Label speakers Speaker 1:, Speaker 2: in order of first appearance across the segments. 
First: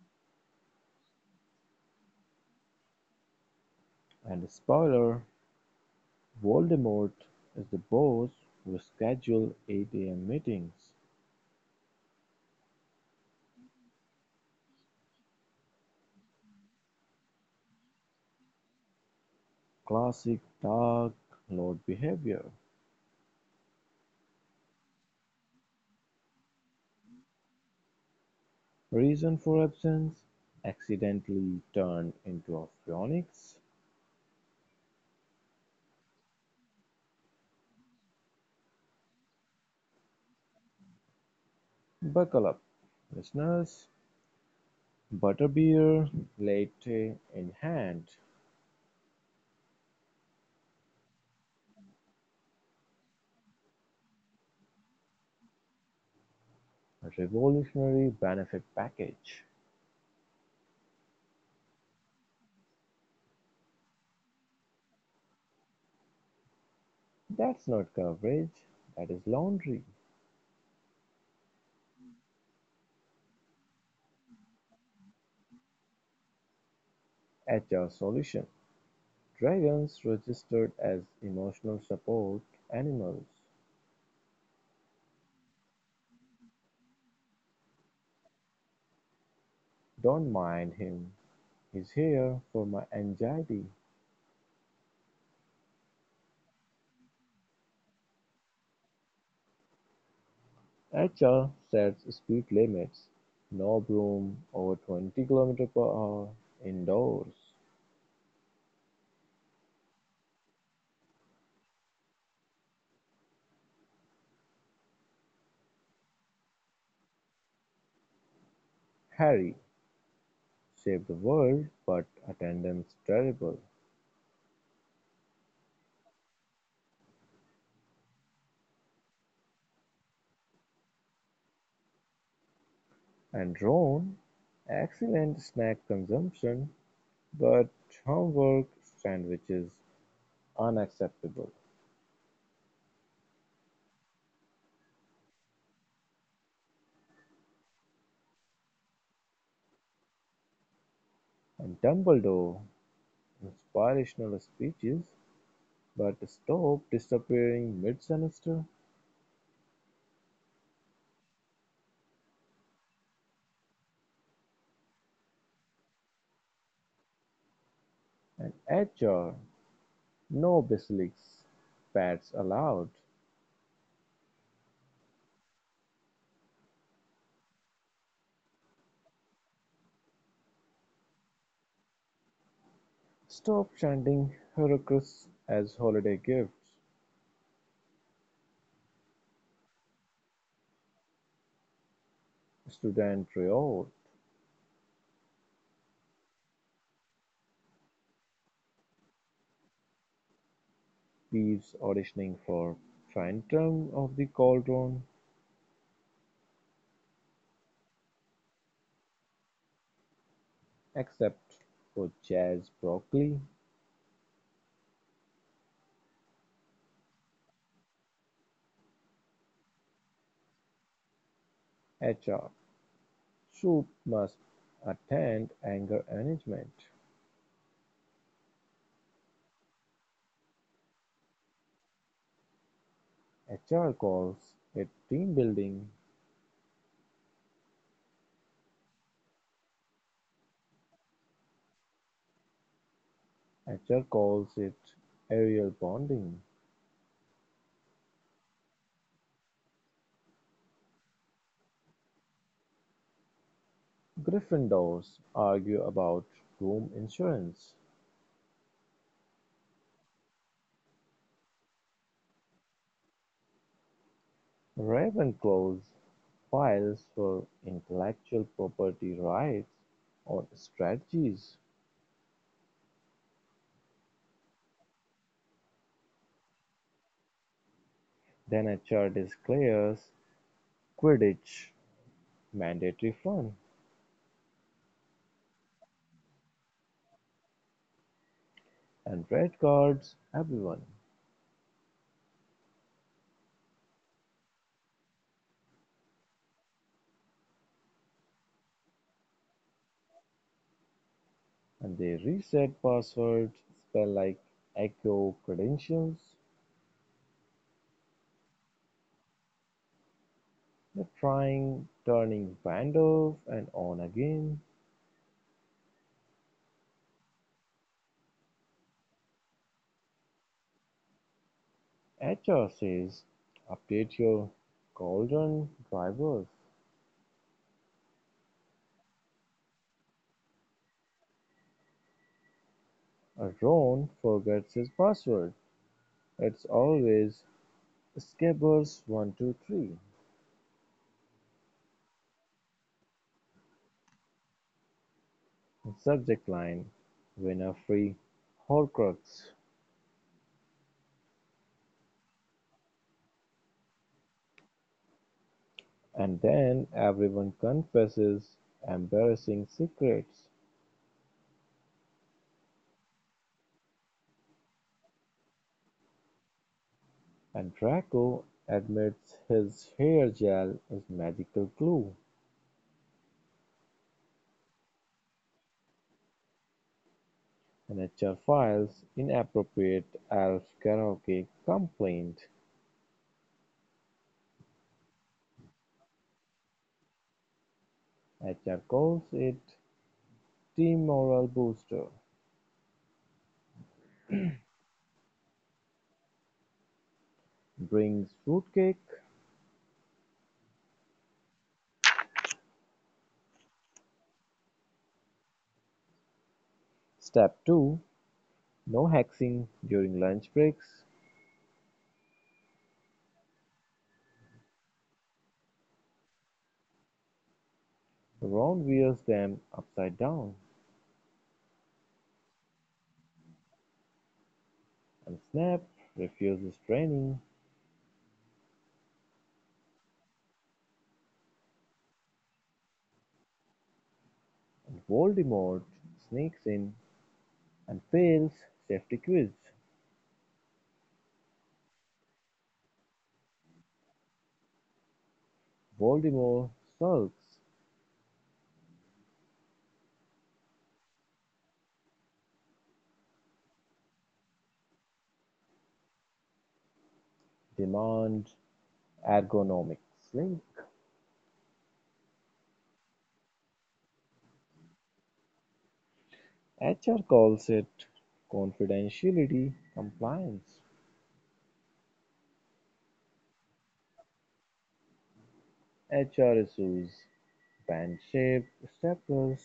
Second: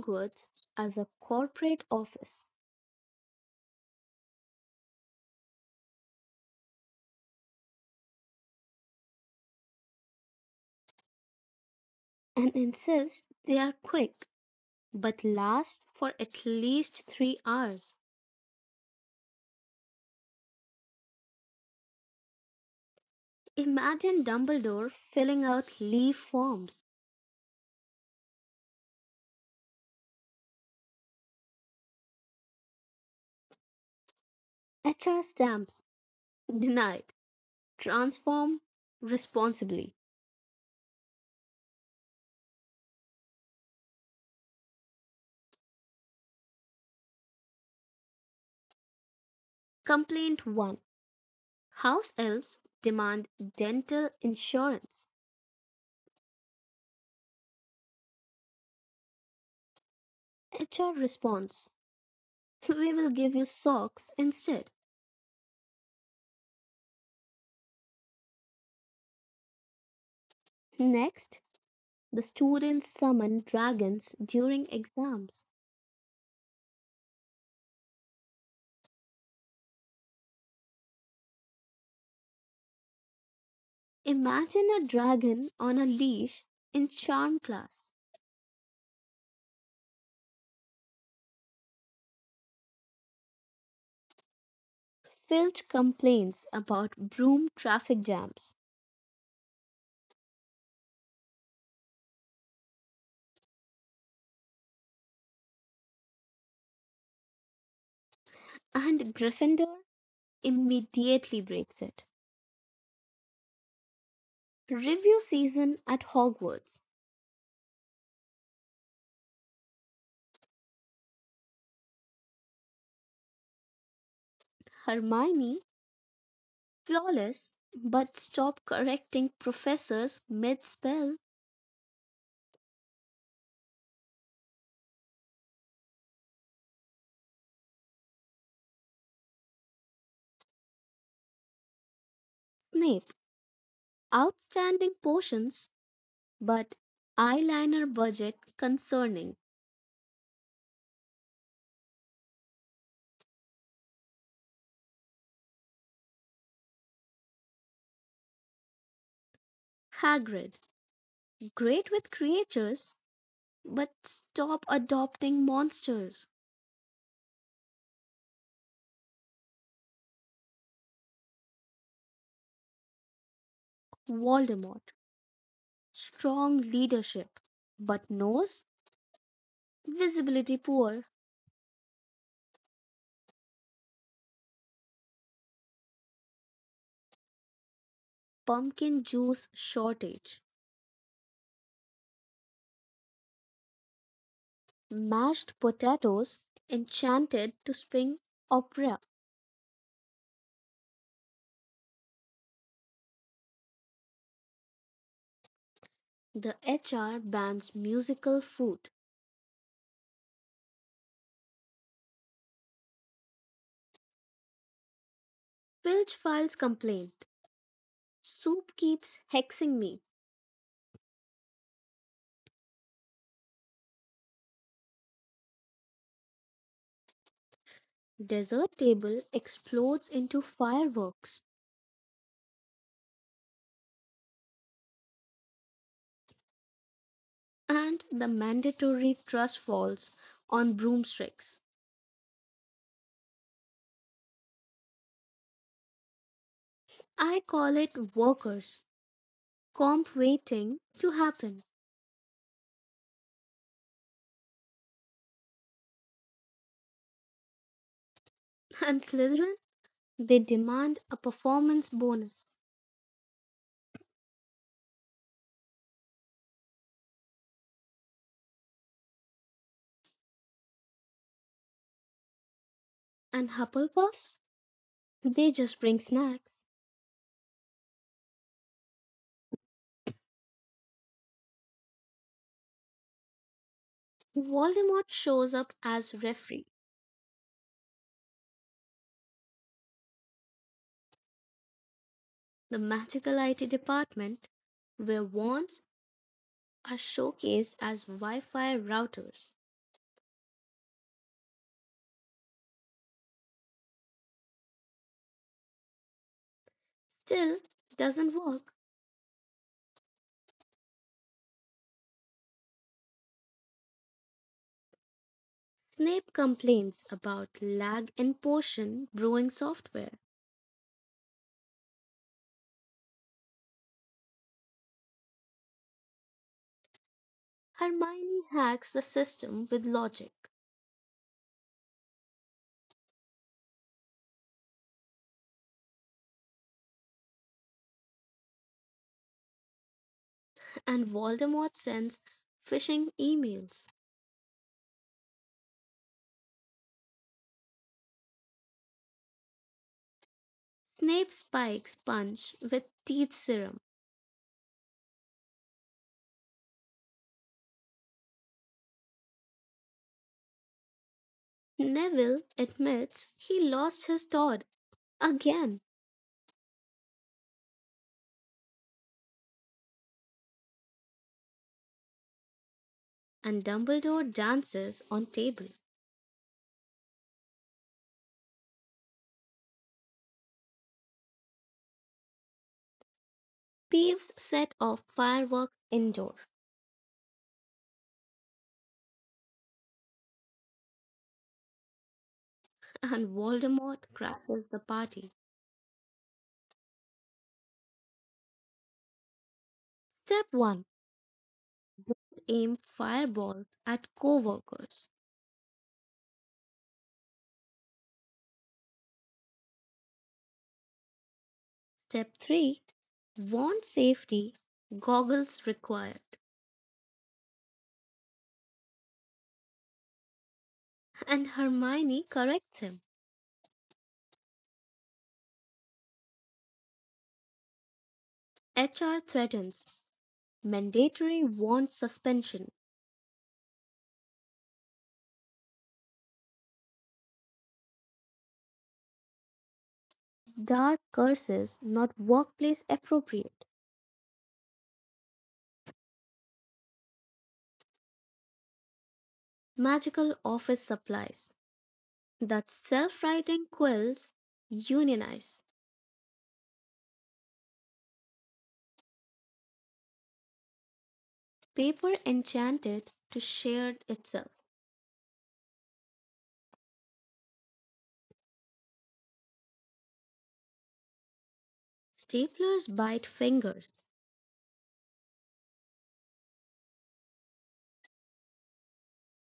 Speaker 1: Hogwarts as a corporate office,
Speaker 2: And spoiler, Voldemort is the boss who schedule 8 a.m. meetings.
Speaker 1: and insists they are quick but last for at least three hours.
Speaker 2: Classic Dark Lord behavior.
Speaker 1: Imagine Dumbledore filling out leave forms,
Speaker 2: Reason for absence? Accidentally turned into a phonics.
Speaker 1: HR stamps, denied, transform responsibly.
Speaker 2: Buckle up, listeners. Butterbeer latte in hand.
Speaker 1: Complaint 1: house elves demand dental insurance.
Speaker 2: A revolutionary benefit package.
Speaker 1: HR responds, "So we will give you socks instead."
Speaker 2: That's not coverage, that is laundry.
Speaker 1: Next, the students summon dragons during exams.
Speaker 2: HR solution: dragons registered as emotional support animals.
Speaker 1: Imagine a dragon on a leash in charm class.
Speaker 2: Don't mind him. He's here for my anxiety.
Speaker 1: Filch complains about broom traffic jams,
Speaker 2: HR sets speed limits. No broom over 20 kilometers per hour indoors.
Speaker 1: and Gryffindor immediately breaks it. Review season at Hogwarts.
Speaker 2: Harry saved the world, but attendance terrible.
Speaker 1: Hermione, flawless, but stop correcting professors mid spell.
Speaker 2: And Ron, excellent snack consumption, but homework sandwiches unacceptable.
Speaker 1: Snape, outstanding potions, but eyeliner budget concerning.
Speaker 2: And Dumbledore, inspirational speeches, but stop disappearing mid semester.
Speaker 1: Hagrid, great with creatures, but stop adopting monsters.
Speaker 2: And HR, no basilisks, pets allowed.
Speaker 1: Voldemort, strong leadership, but nose visibility poor.
Speaker 2: Stop chanting Heracles as holiday gifts.
Speaker 1: Pumpkin juice shortage.
Speaker 2: Student riot,
Speaker 1: Mashed potatoes, enchanted to sing opera.
Speaker 2: Peeves auditioning for Phantom of the Cauldron,
Speaker 1: The HR bans musical food.
Speaker 2: except for Jazz Broccoli.
Speaker 1: Filch files complaint. Soup keeps hexing me.
Speaker 2: HR, soup must attend anger management.
Speaker 1: Desert Table explodes into fireworks,
Speaker 2: HR calls it team building.
Speaker 1: and the mandatory trust falls on broomsticks.
Speaker 2: HR calls it aerial bonding.
Speaker 1: I call it workers' comp waiting to happen.
Speaker 2: Gryffindors argue about room insurance.
Speaker 1: And Slytherin, they demand a performance bonus.
Speaker 2: Ravenclaws files for intellectual property rights or strategies.
Speaker 1: And Hufflepuffs, they just bring snacks.
Speaker 2: Then HR declares Quidditch mandatory fun,
Speaker 1: Voldemort shows up as referee,
Speaker 2: and red cards everyone,
Speaker 1: the magical IT department, where wands are showcased as Wi Fi routers.
Speaker 2: and they reset passwords, spell like echo credentials.
Speaker 1: Still doesn't work.
Speaker 2: The trying, turning vandals and on again.
Speaker 1: Snape complains about lag in potion brewing software,
Speaker 2: HR says update your golden drivers.
Speaker 1: Hermione hacks the system with logic,
Speaker 2: Ron forgets his password. It's always Scabbers123.
Speaker 1: and Voldemort sends phishing emails.
Speaker 2: Subject line, Winner free Horcrux.
Speaker 1: Snape spikes Punch with teeth serum.
Speaker 2: And then everyone confesses embarrassing secrets,
Speaker 1: Neville admits he lost his Tod again,
Speaker 2: and Draco admits his hair gel is magical glue.
Speaker 1: and Dumbledore dances on table.
Speaker 2: When HR files inappropriate Alf karaoke complaint,
Speaker 1: Peeves set off fireworks indoor,
Speaker 2: HR calls it "team morale booster",
Speaker 1: and Voldemort crashes the party.
Speaker 2: brings fruitcake.
Speaker 1: Step 1: aim fireballs at co-workers.
Speaker 2: Step two: no hexing during lunch breaks.
Speaker 1: Step 3: warns safety goggles required,
Speaker 2: Ron wears them upside down,
Speaker 1: and Hermione corrects him.
Speaker 2: and Snape refuses training.
Speaker 1: HR threatens mandatory wand suspension.
Speaker 2: Voldemort sneaks in and fails safety quiz.
Speaker 1: Dark curses not workplace appropriate.
Speaker 2: Voldemort sulks.
Speaker 1: Magical office supplies that self writing quills unionize.
Speaker 2: Demand ergonomic slink.
Speaker 1: Paper enchanted to share itself.
Speaker 2: HR calls it confidentiality compliance.
Speaker 1: Staplers bite fingers.
Speaker 2: HR issues band shape staplers.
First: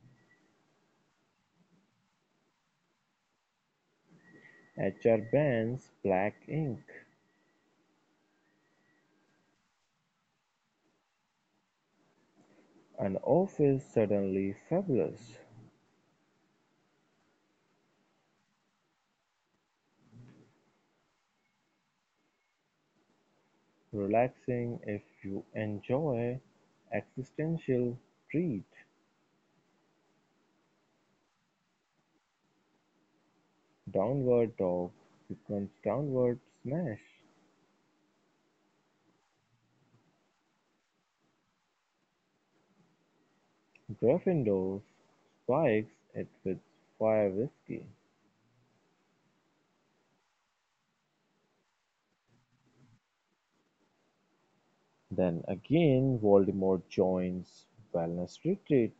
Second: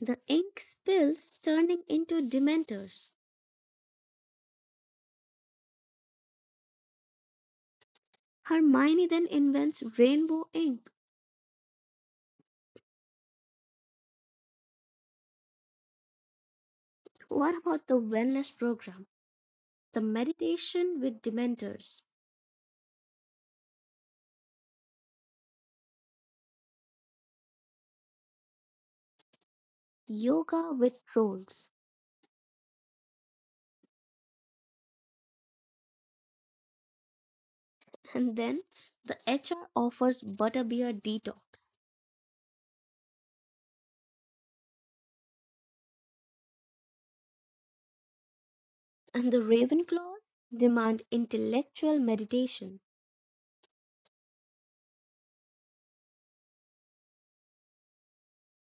Speaker 1: The ink spills turning into dementors.
Speaker 2: HR bans black ink,
Speaker 1: Hermione then invents rainbow ink.
Speaker 2: an office suddenly fabulous,
Speaker 1: What about the wellness program? The meditation with dementors,
Speaker 2: relaxing if you enjoy, existential treat,
Speaker 1: yoga with trolls,
Speaker 2: downward dog becomes downward smash,
Speaker 1: and then the HR offers butterbeer detox,
Speaker 2: Gryffindor spikes it with fire whiskey.
Speaker 1: and the Ravenclaws demand intellectual meditation,
Speaker 2: Then again, Voldemort joins Wellness Retreat.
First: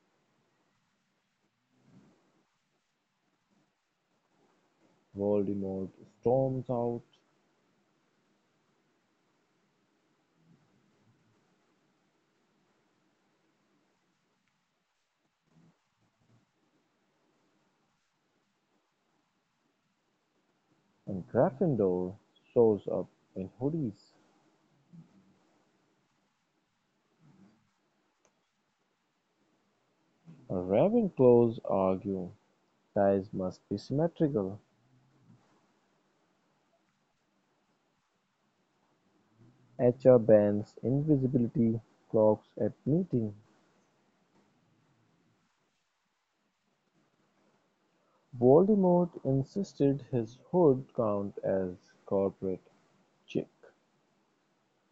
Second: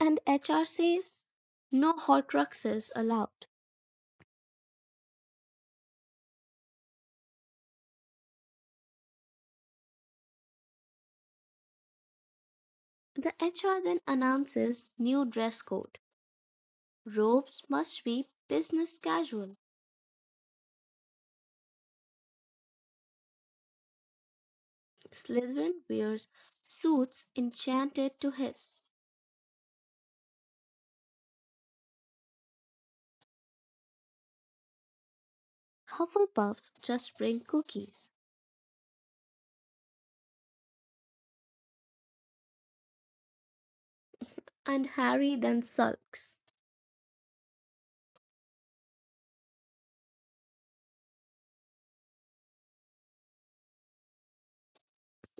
Speaker 1: and HR says no Horcruxes allowed.
Speaker 2: Voldemort storms out,
Speaker 1: The HR then announces new dress code. Robes must be business casual.
Speaker 2: and Gryffindor shows up in hoodies.
Speaker 1: Slytherin wears suits enchanted to his.
Speaker 2: Ravenclaws argue ties must be symmetrical.
Speaker 1: Hufflepuffs just bring cookies,
Speaker 2: HR bans invisibility clocks at meeting.
Speaker 1: and Harry then sulks.
Speaker 2: Voldemort insisted his hood count as corporate chic.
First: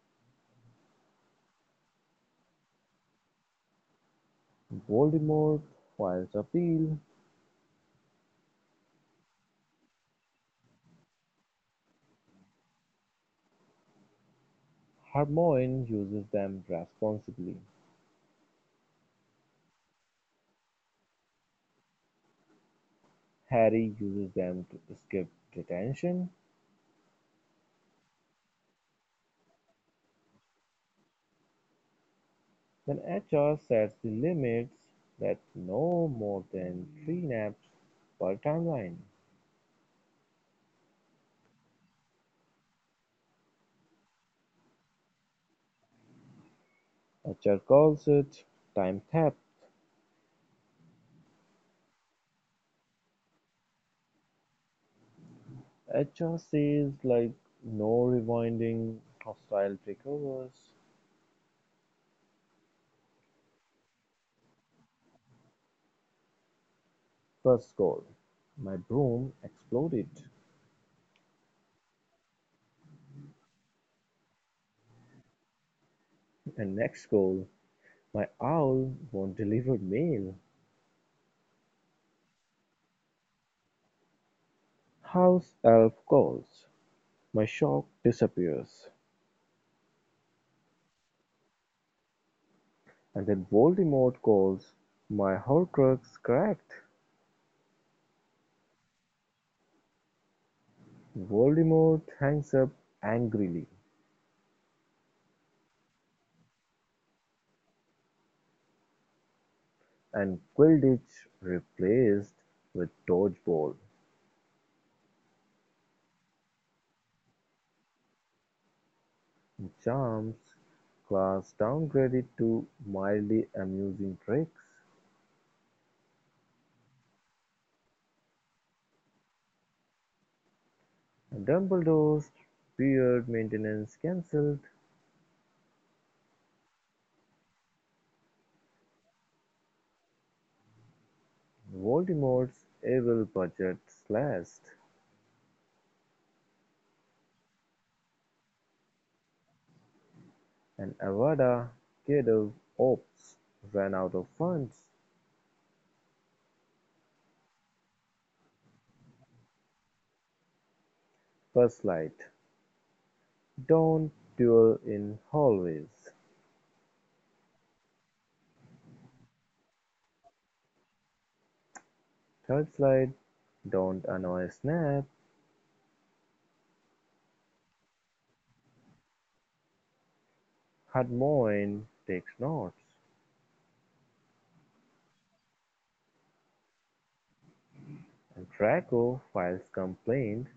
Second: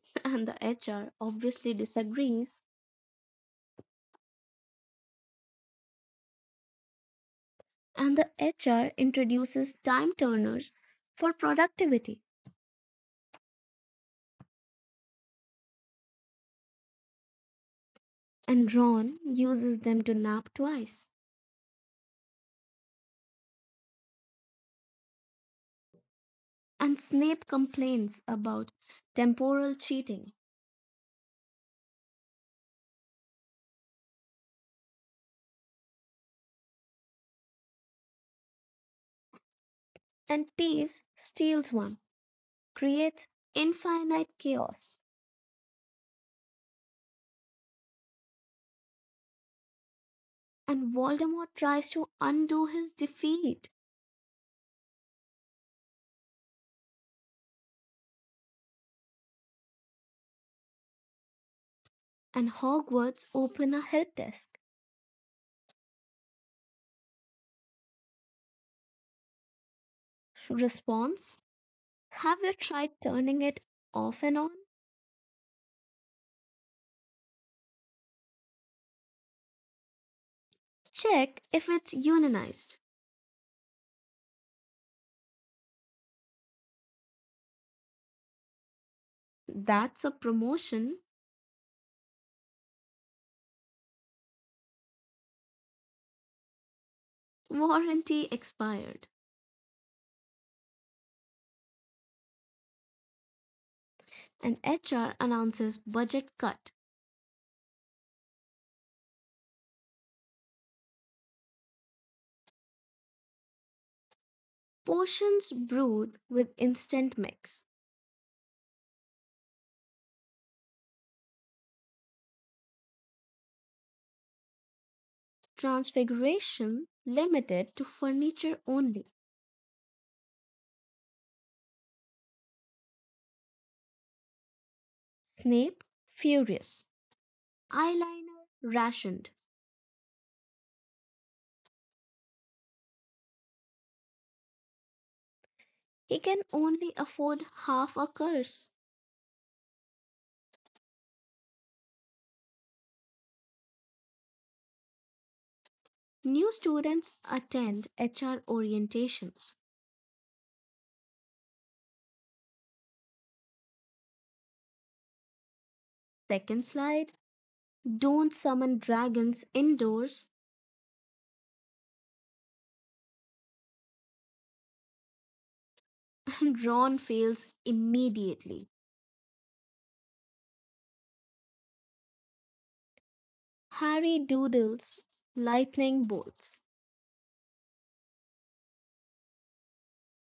Speaker 1: And the HR obviously disagrees,
Speaker 2: Voldemort files appeal.
Speaker 1: and the HR introduces time turners for productivity,
Speaker 2: Hermione uses them responsibly.
Speaker 1: and Ron uses them to nap twice,
Speaker 2: Harry uses them to escape detention,
Speaker 1: and Snape complains about temporal cheating,
Speaker 2: then H. R. sets the limits that no more than three naps per timeline.
Speaker 1: and Peeves steals one, creates infinite chaos.
Speaker 2: H. R. calls it "time theft".
Speaker 1: And Voldemort tries to undo his defeat,
Speaker 2: H. R. says like no rewinding, hostile takeovers.
Speaker 1: and Hogwarts open a help desk.
Speaker 2: First goal, my broom exploded.
Speaker 1: Response: have you tried turning it off and on?
Speaker 2: And next goal, my owl won't deliver mail.
Speaker 1: Check if it's unionized.
Speaker 2: House elf calls, my shock disappears.
Speaker 1: That's a promotion.
Speaker 2: And then Voldemort calls, my Horcrux cracked.
Speaker 1: Warranty expired.
Speaker 2: Voldemort hangs up angrily,
Speaker 1: And HR announces budget cut.
Speaker 2: and Quidditch replaced with dodgeball.
Speaker 1: Potions brewed with instant mix.
Speaker 2: Charms class downgraded to mildly amusing tricks.
Speaker 1: Transfiguration limited to furniture only.
Speaker 2: Dumbledore's beard maintenance cancelled.
Speaker 1: Snape furious. Eyeliner rationed.
Speaker 2: Voldemort's evil budget slashed.
Speaker 1: He can only afford half a course.
Speaker 2: And Avada Kedavra Ops ran out of funds.
Speaker 1: New students attend HR orientations.
Speaker 2: First light. Don't duel in hallways.
Speaker 1: Second slide: don't summon dragons indoors.
Speaker 2: Third slide. Don't annoy Snap.
Speaker 1: Ron fails immediately.
Speaker 2: Hermione takes notes,
Speaker 1: Harry doodles lightning bolts.
Speaker 2: and Draco files complaint.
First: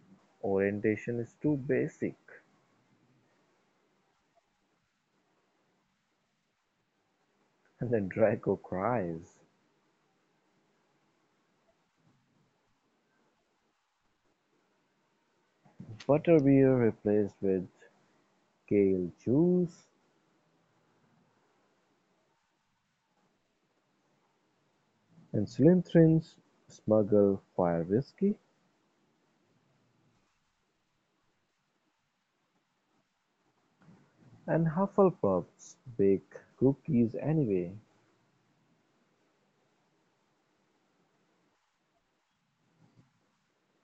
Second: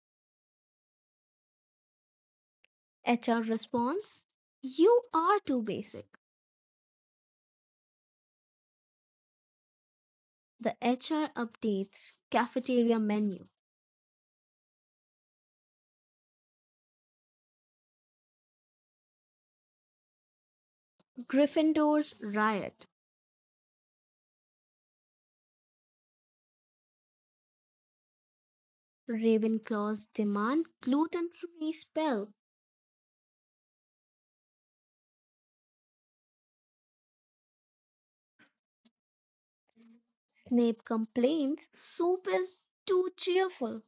Speaker 2: Orientation is too basic,
Speaker 1: HR responds, "You are too basic."
Speaker 2: and then Draco cries.
Speaker 1: The HR updates cafeteria menu.
Speaker 2: Butterbeer replaced with Gale Juice,
Speaker 1: Gryffindors riot.
Speaker 2: and Slytherins smuggle fire whiskey,
Speaker 1: Ravenclaws demand gluten free spell.
Speaker 2: and Hufflepuffs bake cookies anyway.
Speaker 1: Snape complains soup is too cheerful,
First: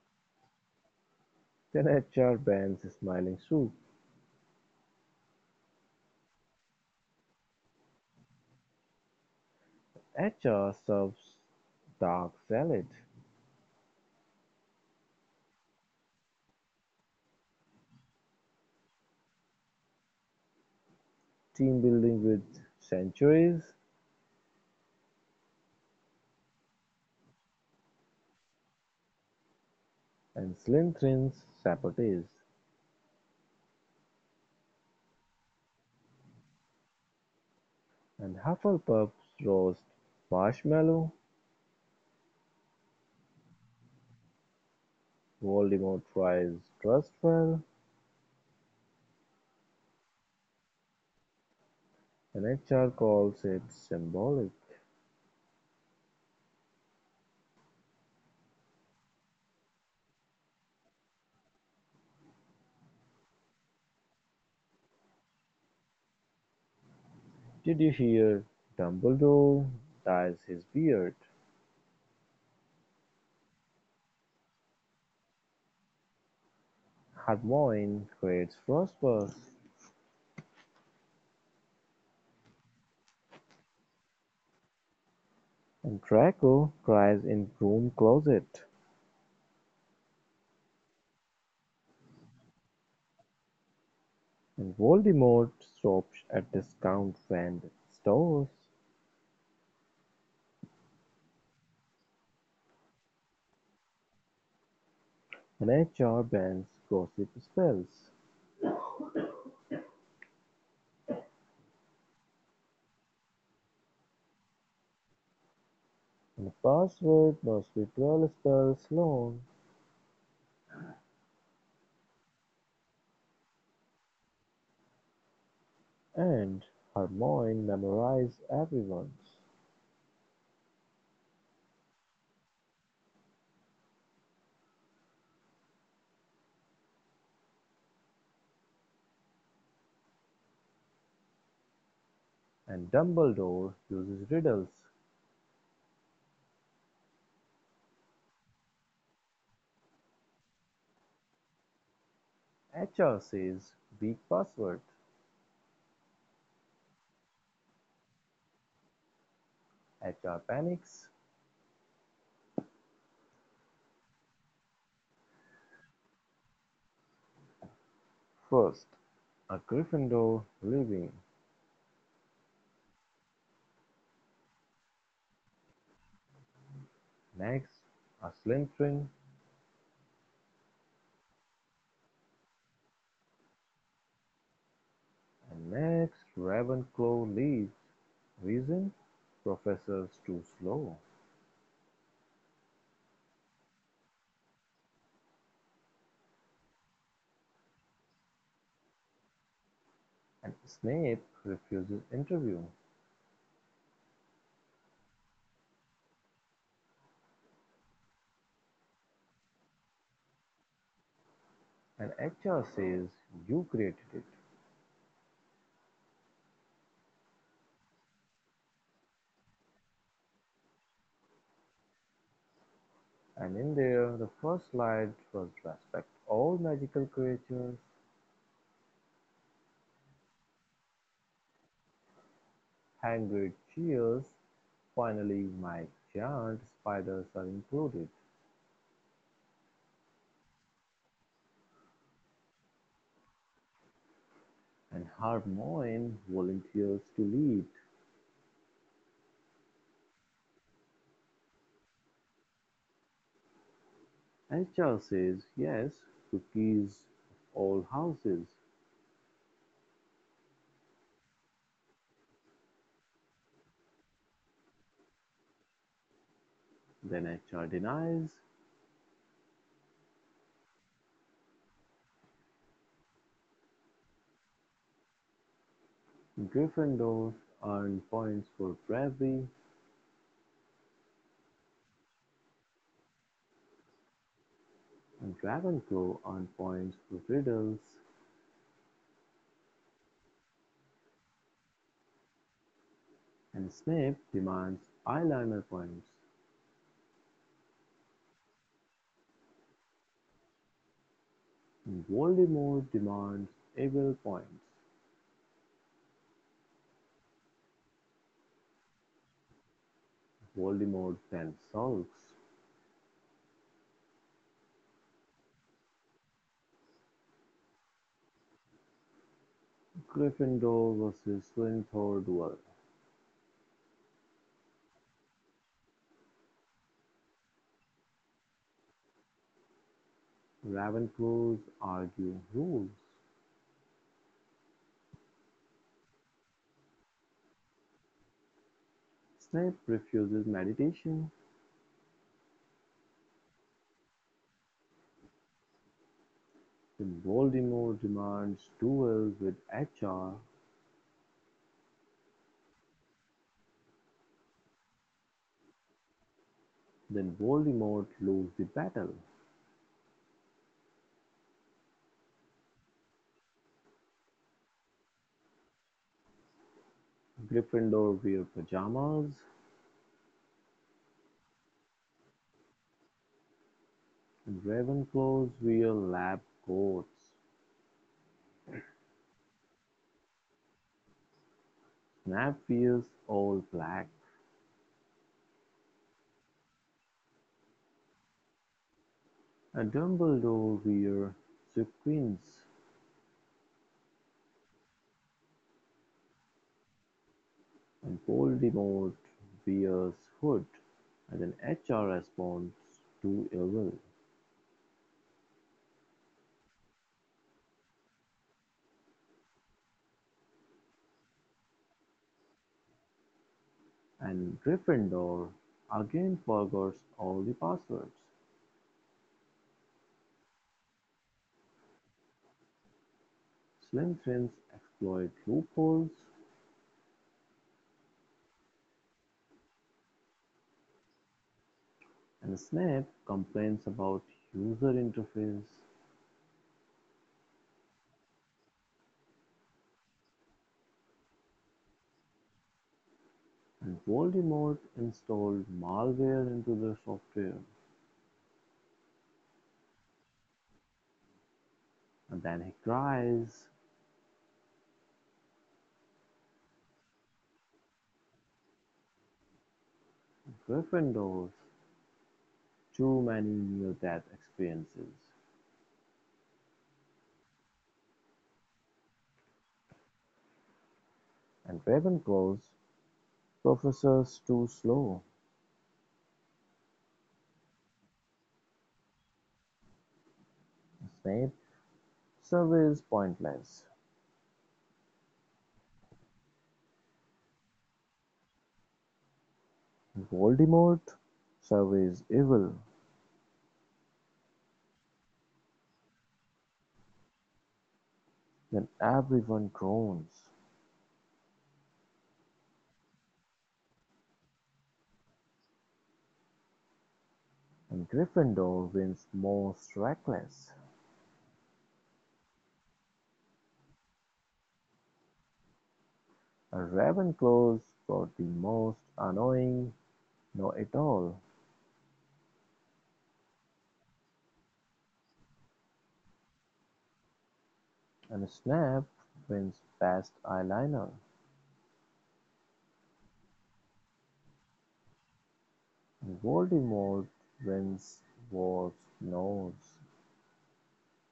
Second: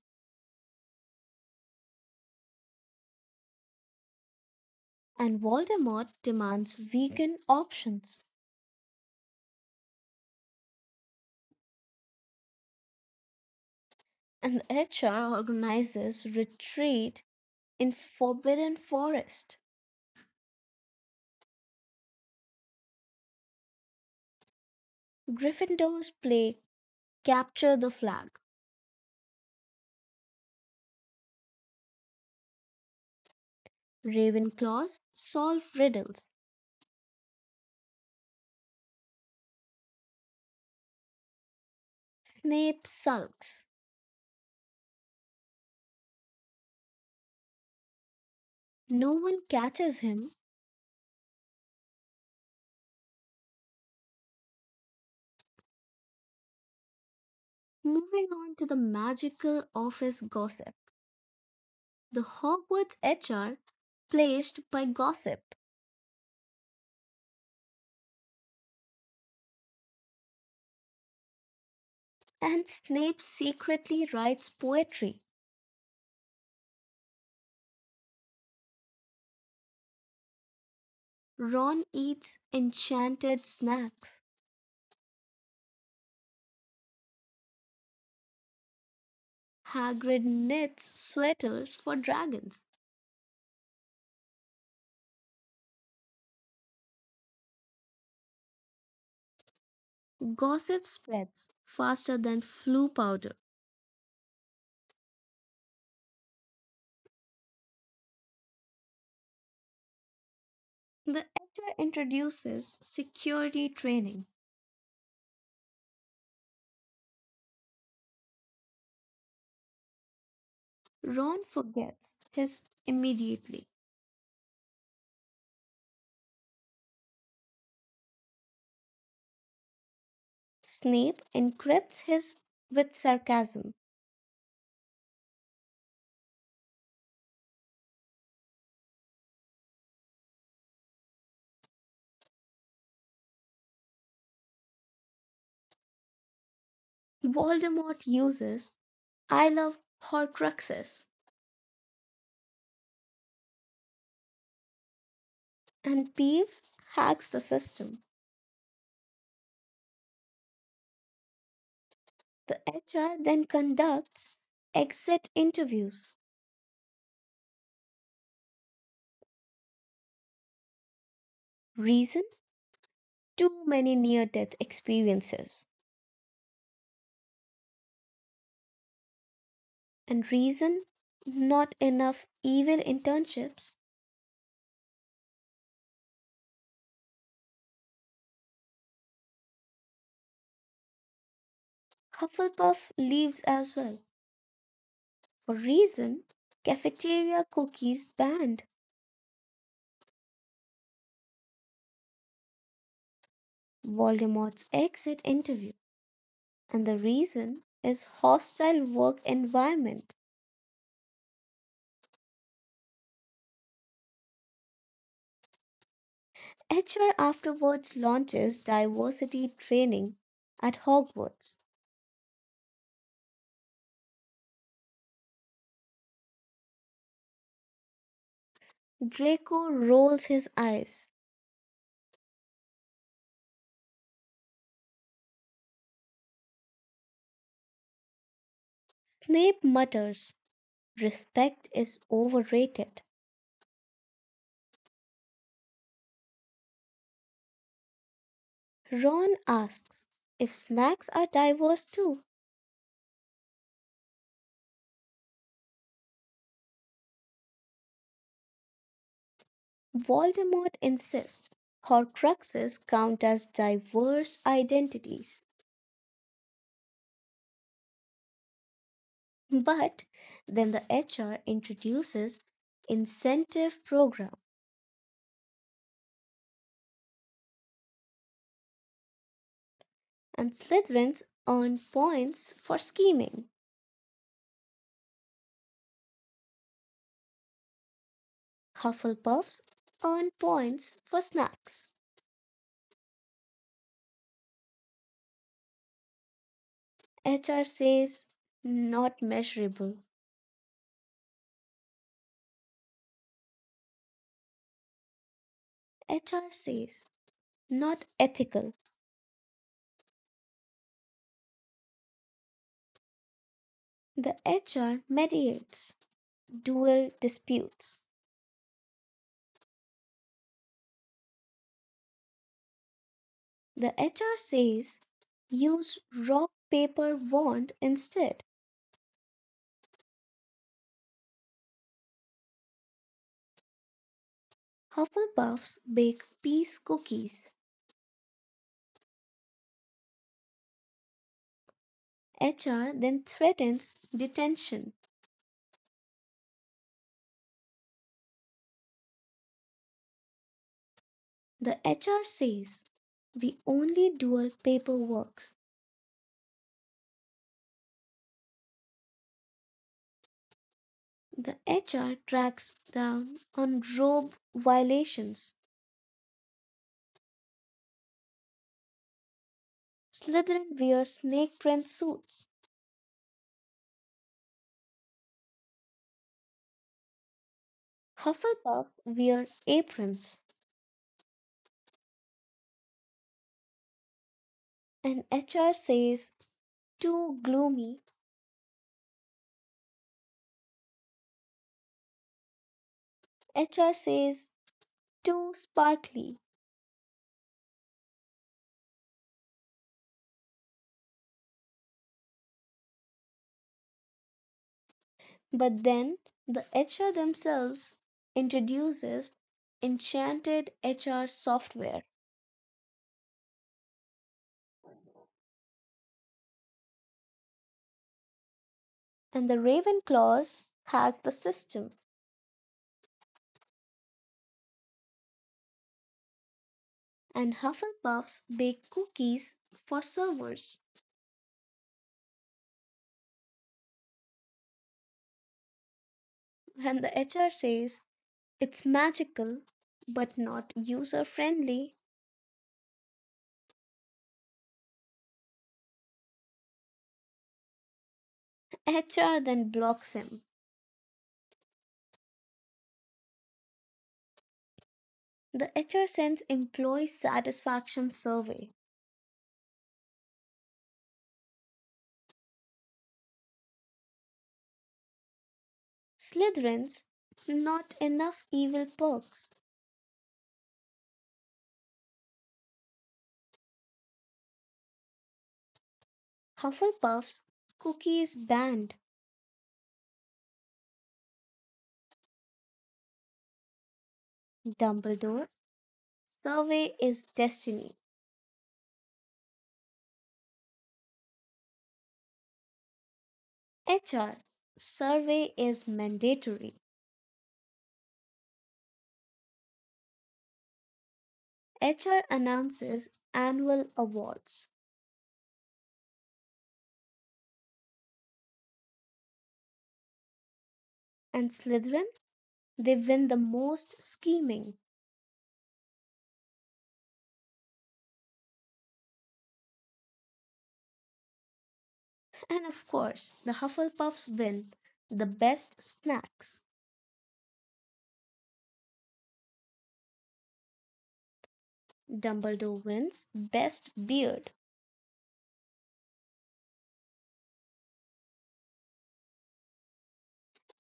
Speaker 2: Then HR bans smiling soup.
Speaker 1: and Voldemort demands vegan options.
Speaker 2: H.R. serves dark salad,
Speaker 1: And HR organizes retreat in Forbidden Forest.
Speaker 2: team building with centuries
Speaker 1: Gryffindors play capture the flag.
Speaker 2: and Slytherin's sabotage,
Speaker 1: Ravenclaws solve riddles.
Speaker 2: and Hufflepuff's roast marshmallow.
Speaker 1: Snape sulks.
Speaker 2: Voldemort tries Trustfell,
Speaker 1: No one catches him.
Speaker 2: and H.R. calls it symbolic.
Speaker 1: Moving on to the magical office gossip. The Hogwarts HR placed by gossip.
Speaker 2: Did you hear? Dumbledore dyes his beard.
Speaker 1: And Snape secretly writes poetry.
Speaker 2: Hermione creates Frostburst,
Speaker 1: Ron eats enchanted snacks.
Speaker 2: and Draco cries in broom closet.
Speaker 1: Hagrid knits sweaters for dragons.
Speaker 2: Voldemort stops at discount vendor stores
Speaker 1: Gossip spreads faster than flu powder.
Speaker 2: and HR bans gossip spells,
Speaker 1: The actor introduces security training.
Speaker 2: and the password must be 12 spells long,
Speaker 1: Ron forgets his immediately.
Speaker 2: and Hermione memorizes everyone's,
Speaker 1: Snape encrypts his with sarcasm.
Speaker 2: and Dumbledore uses riddles.
Speaker 1: Voldemort uses "I love Horcruxes."
Speaker 2: HR says weak password.
Speaker 1: And Peeves hacks the system.
Speaker 2: HR panics.
Speaker 1: The HR then conducts exit interviews.
Speaker 2: First, a Gryffindor leaving,
Speaker 1: Reason: too many near death experiences,
Speaker 2: next a Slytherin,
Speaker 1: and reason: not enough evil internships.
Speaker 2: and next Ravenclaw leaves. Reason: professor's too slow,
Speaker 1: Hufflepuff leaves as well. For reason, cafeteria cookies banned.
Speaker 2: and Snape refuses interview,
Speaker 1: Voldemort's exit interview, and the reason is hostile work environment.
Speaker 2: and HR says you created it.
Speaker 1: HR afterwards launches diversity training at Hogwarts.
Speaker 2: And in there, the first slide was respect all magical creatures,
Speaker 1: Draco rolls his eyes.
Speaker 2: Hagrid cheers, finally my giant spiders are included,
Speaker 1: Snape mutters, "Respect is overrated."
Speaker 2: and Hermione volunteers to lead.
Speaker 1: Ron asks if snacks are diverse too.
Speaker 2: HR says yes, cookies of all houses.
Speaker 1: Voldemort insists Horcruxes count as diverse identities.
Speaker 2: Then HR denies.
Speaker 1: But then the HR introduces incentive program,
Speaker 2: Gryffindor earned points for bravery,
Speaker 1: and Slytherins earn points for scheming.
Speaker 2: and Ravenclaw earned points for riddles,
Speaker 1: Hufflepuffs earn points for snacks.
Speaker 2: and Snape demands eyeliner points.
Speaker 1: HR says not measurable.
Speaker 2: And Voldemort demands evil points.
Speaker 1: HR says not ethical.
Speaker 2: Voldemort then sulks.
Speaker 1: The HR mediates dual disputes.
Speaker 2: Gryffindor versus Slytherin duel.
Speaker 1: The HR says use rock paper wand instead.
Speaker 2: Ravenclaws argue rules.
Speaker 1: Hufflepuffs bake peace cookies.
Speaker 2: Snape refuses meditation.
Speaker 1: HR then threatens detention.
Speaker 2: Then Voldemort demands duels with HR.
Speaker 1: The HR says we only dual paper works.
Speaker 2: Then Voldemort loses the battle.
Speaker 1: The HR tracks down on robe violations.
Speaker 2: Gryffindor wear pajamas
Speaker 1: Slytherin wear snake print suits.
Speaker 2: and Ravenclaws wear lab coats.
Speaker 1: Hufflepuff wear aprons.
Speaker 2: Snape wears all black
Speaker 1: And HR says too gloomy.
Speaker 2: and Dumbledore wears sequins
Speaker 1: HR says too sparkly.
Speaker 2: and Voldemort wears hood as an HR response to evil.
Speaker 1: But then the HR themselves introduces enchanted HR software.
Speaker 2: And Gryffindor again forgets all the passwords.
Speaker 1: And the Ravenclaws hack the system.
Speaker 2: Slytherins exploit loopholes
Speaker 1: And Hufflepuffs bake cookies for servers.
Speaker 2: and Snape complains about user interface.
Speaker 1: And the HR says it's magical but not user friendly.
Speaker 2: And Voldemort installed malware into the software,
Speaker 1: HR then blocks him.
Speaker 2: and then he cries.
Speaker 1: The HR sends employee satisfaction survey.
Speaker 2: Gryffindors, too many near-death experiences,
Speaker 1: Slytherins, not enough evil perks.
Speaker 2: and Ravenclaws, professors too slow,
Speaker 1: Hufflepuffs, cookies banned.
Speaker 2: Snape, surveys pointless,
Speaker 1: Dumbledore, survey is destiny.
Speaker 2: Voldemort, surveys evil,
Speaker 1: HR, survey is mandatory.
Speaker 2: then everyone groans,
Speaker 1: HR announces annual awards.
Speaker 2: and Gryffindor wins most reckless,
Speaker 1: And Slytherin, they win the most scheming.
Speaker 2: and Ravenclaws got the most annoying know-it-all.
Speaker 1: And of course, the Hufflepuffs win the best snacks.
Speaker 2: And Snape wins Best Eyeliner.
Speaker 1: Dumbledore wins Best Beard.
Speaker 2: And Voldemort wins Worst Nose.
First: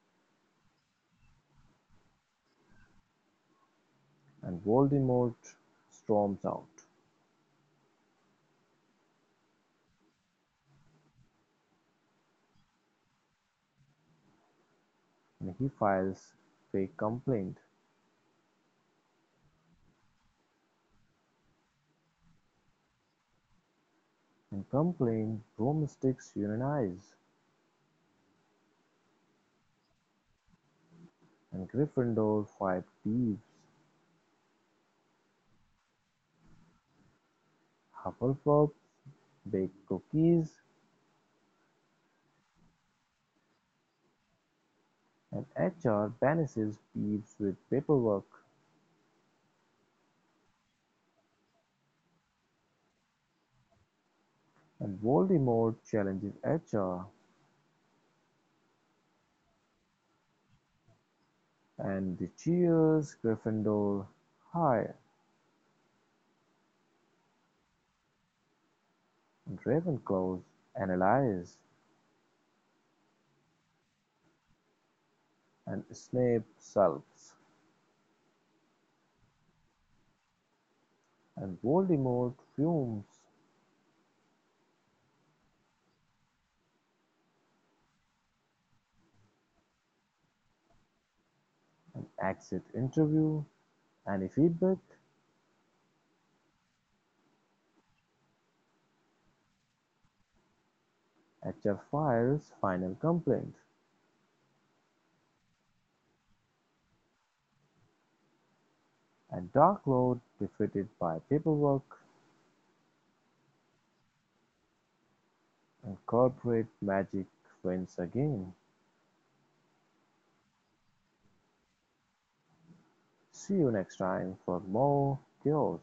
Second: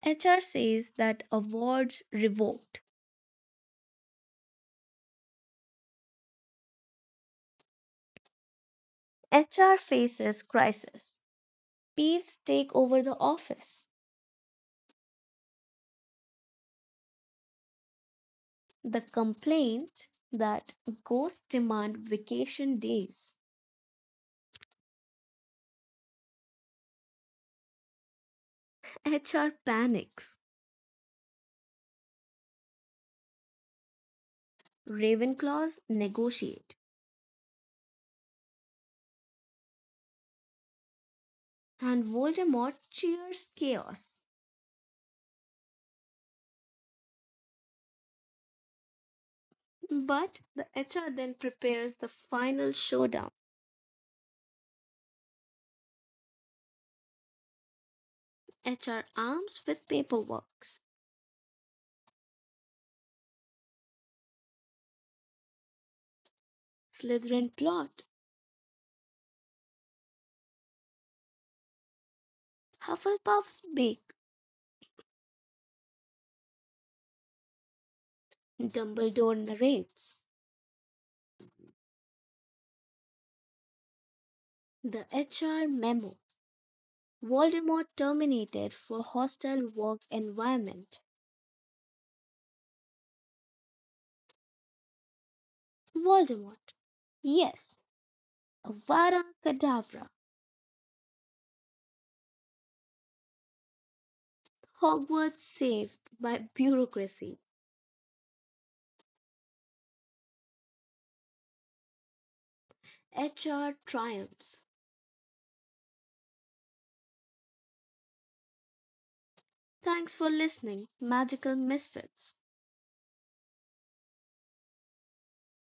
Speaker 1: HR says that award's revoked.
Speaker 2: And Voldemort storms out.
Speaker 1: HR faces crisis. Peeves take over the office.
Speaker 2: And he files fake complaint.
Speaker 1: The complaint that ghosts demand vacation days.
Speaker 2: And complaint broomsticks unionize.
Speaker 1: HR panics.
Speaker 2: And Gryffindor fight thieves.
Speaker 1: Ravenclaws negotiate.
Speaker 2: Hufflepuff bake cookies.
Speaker 1: And Voldemort cheers chaos.
Speaker 2: And HR banishes Peeves with paperwork.
Speaker 1: But the HR then prepares the final showdown.
Speaker 2: And Voldemort challenges HR.
Speaker 1: HR arms with paperwork.
Speaker 2: And the cheers Gryffindor high.
Speaker 1: Slytherin plot.
Speaker 2: Ravenclaw analyzes
Speaker 1: Hufflepuff's big,
Speaker 2: and Snape sulks,
Speaker 1: Dumbledore narrates.
Speaker 2: and Voldemort fumes
Speaker 1: The HR memo. Voldemort terminated for hostile work environment.
Speaker 2: and exits interview any feedback
Speaker 1: Voldemort. Yes, Avada Kedavra.
Speaker 2: at Cheshfire's final complaint,
Speaker 1: Hogwarts saved by bureaucracy.
Speaker 2: and Dark Lord defeated by paperwork
Speaker 1: HR triumphs.
Speaker 2: and corporate magic, wins again.
Speaker 1: Thanks for listening, magical misfits.
Speaker 2: See you next time for more chaos.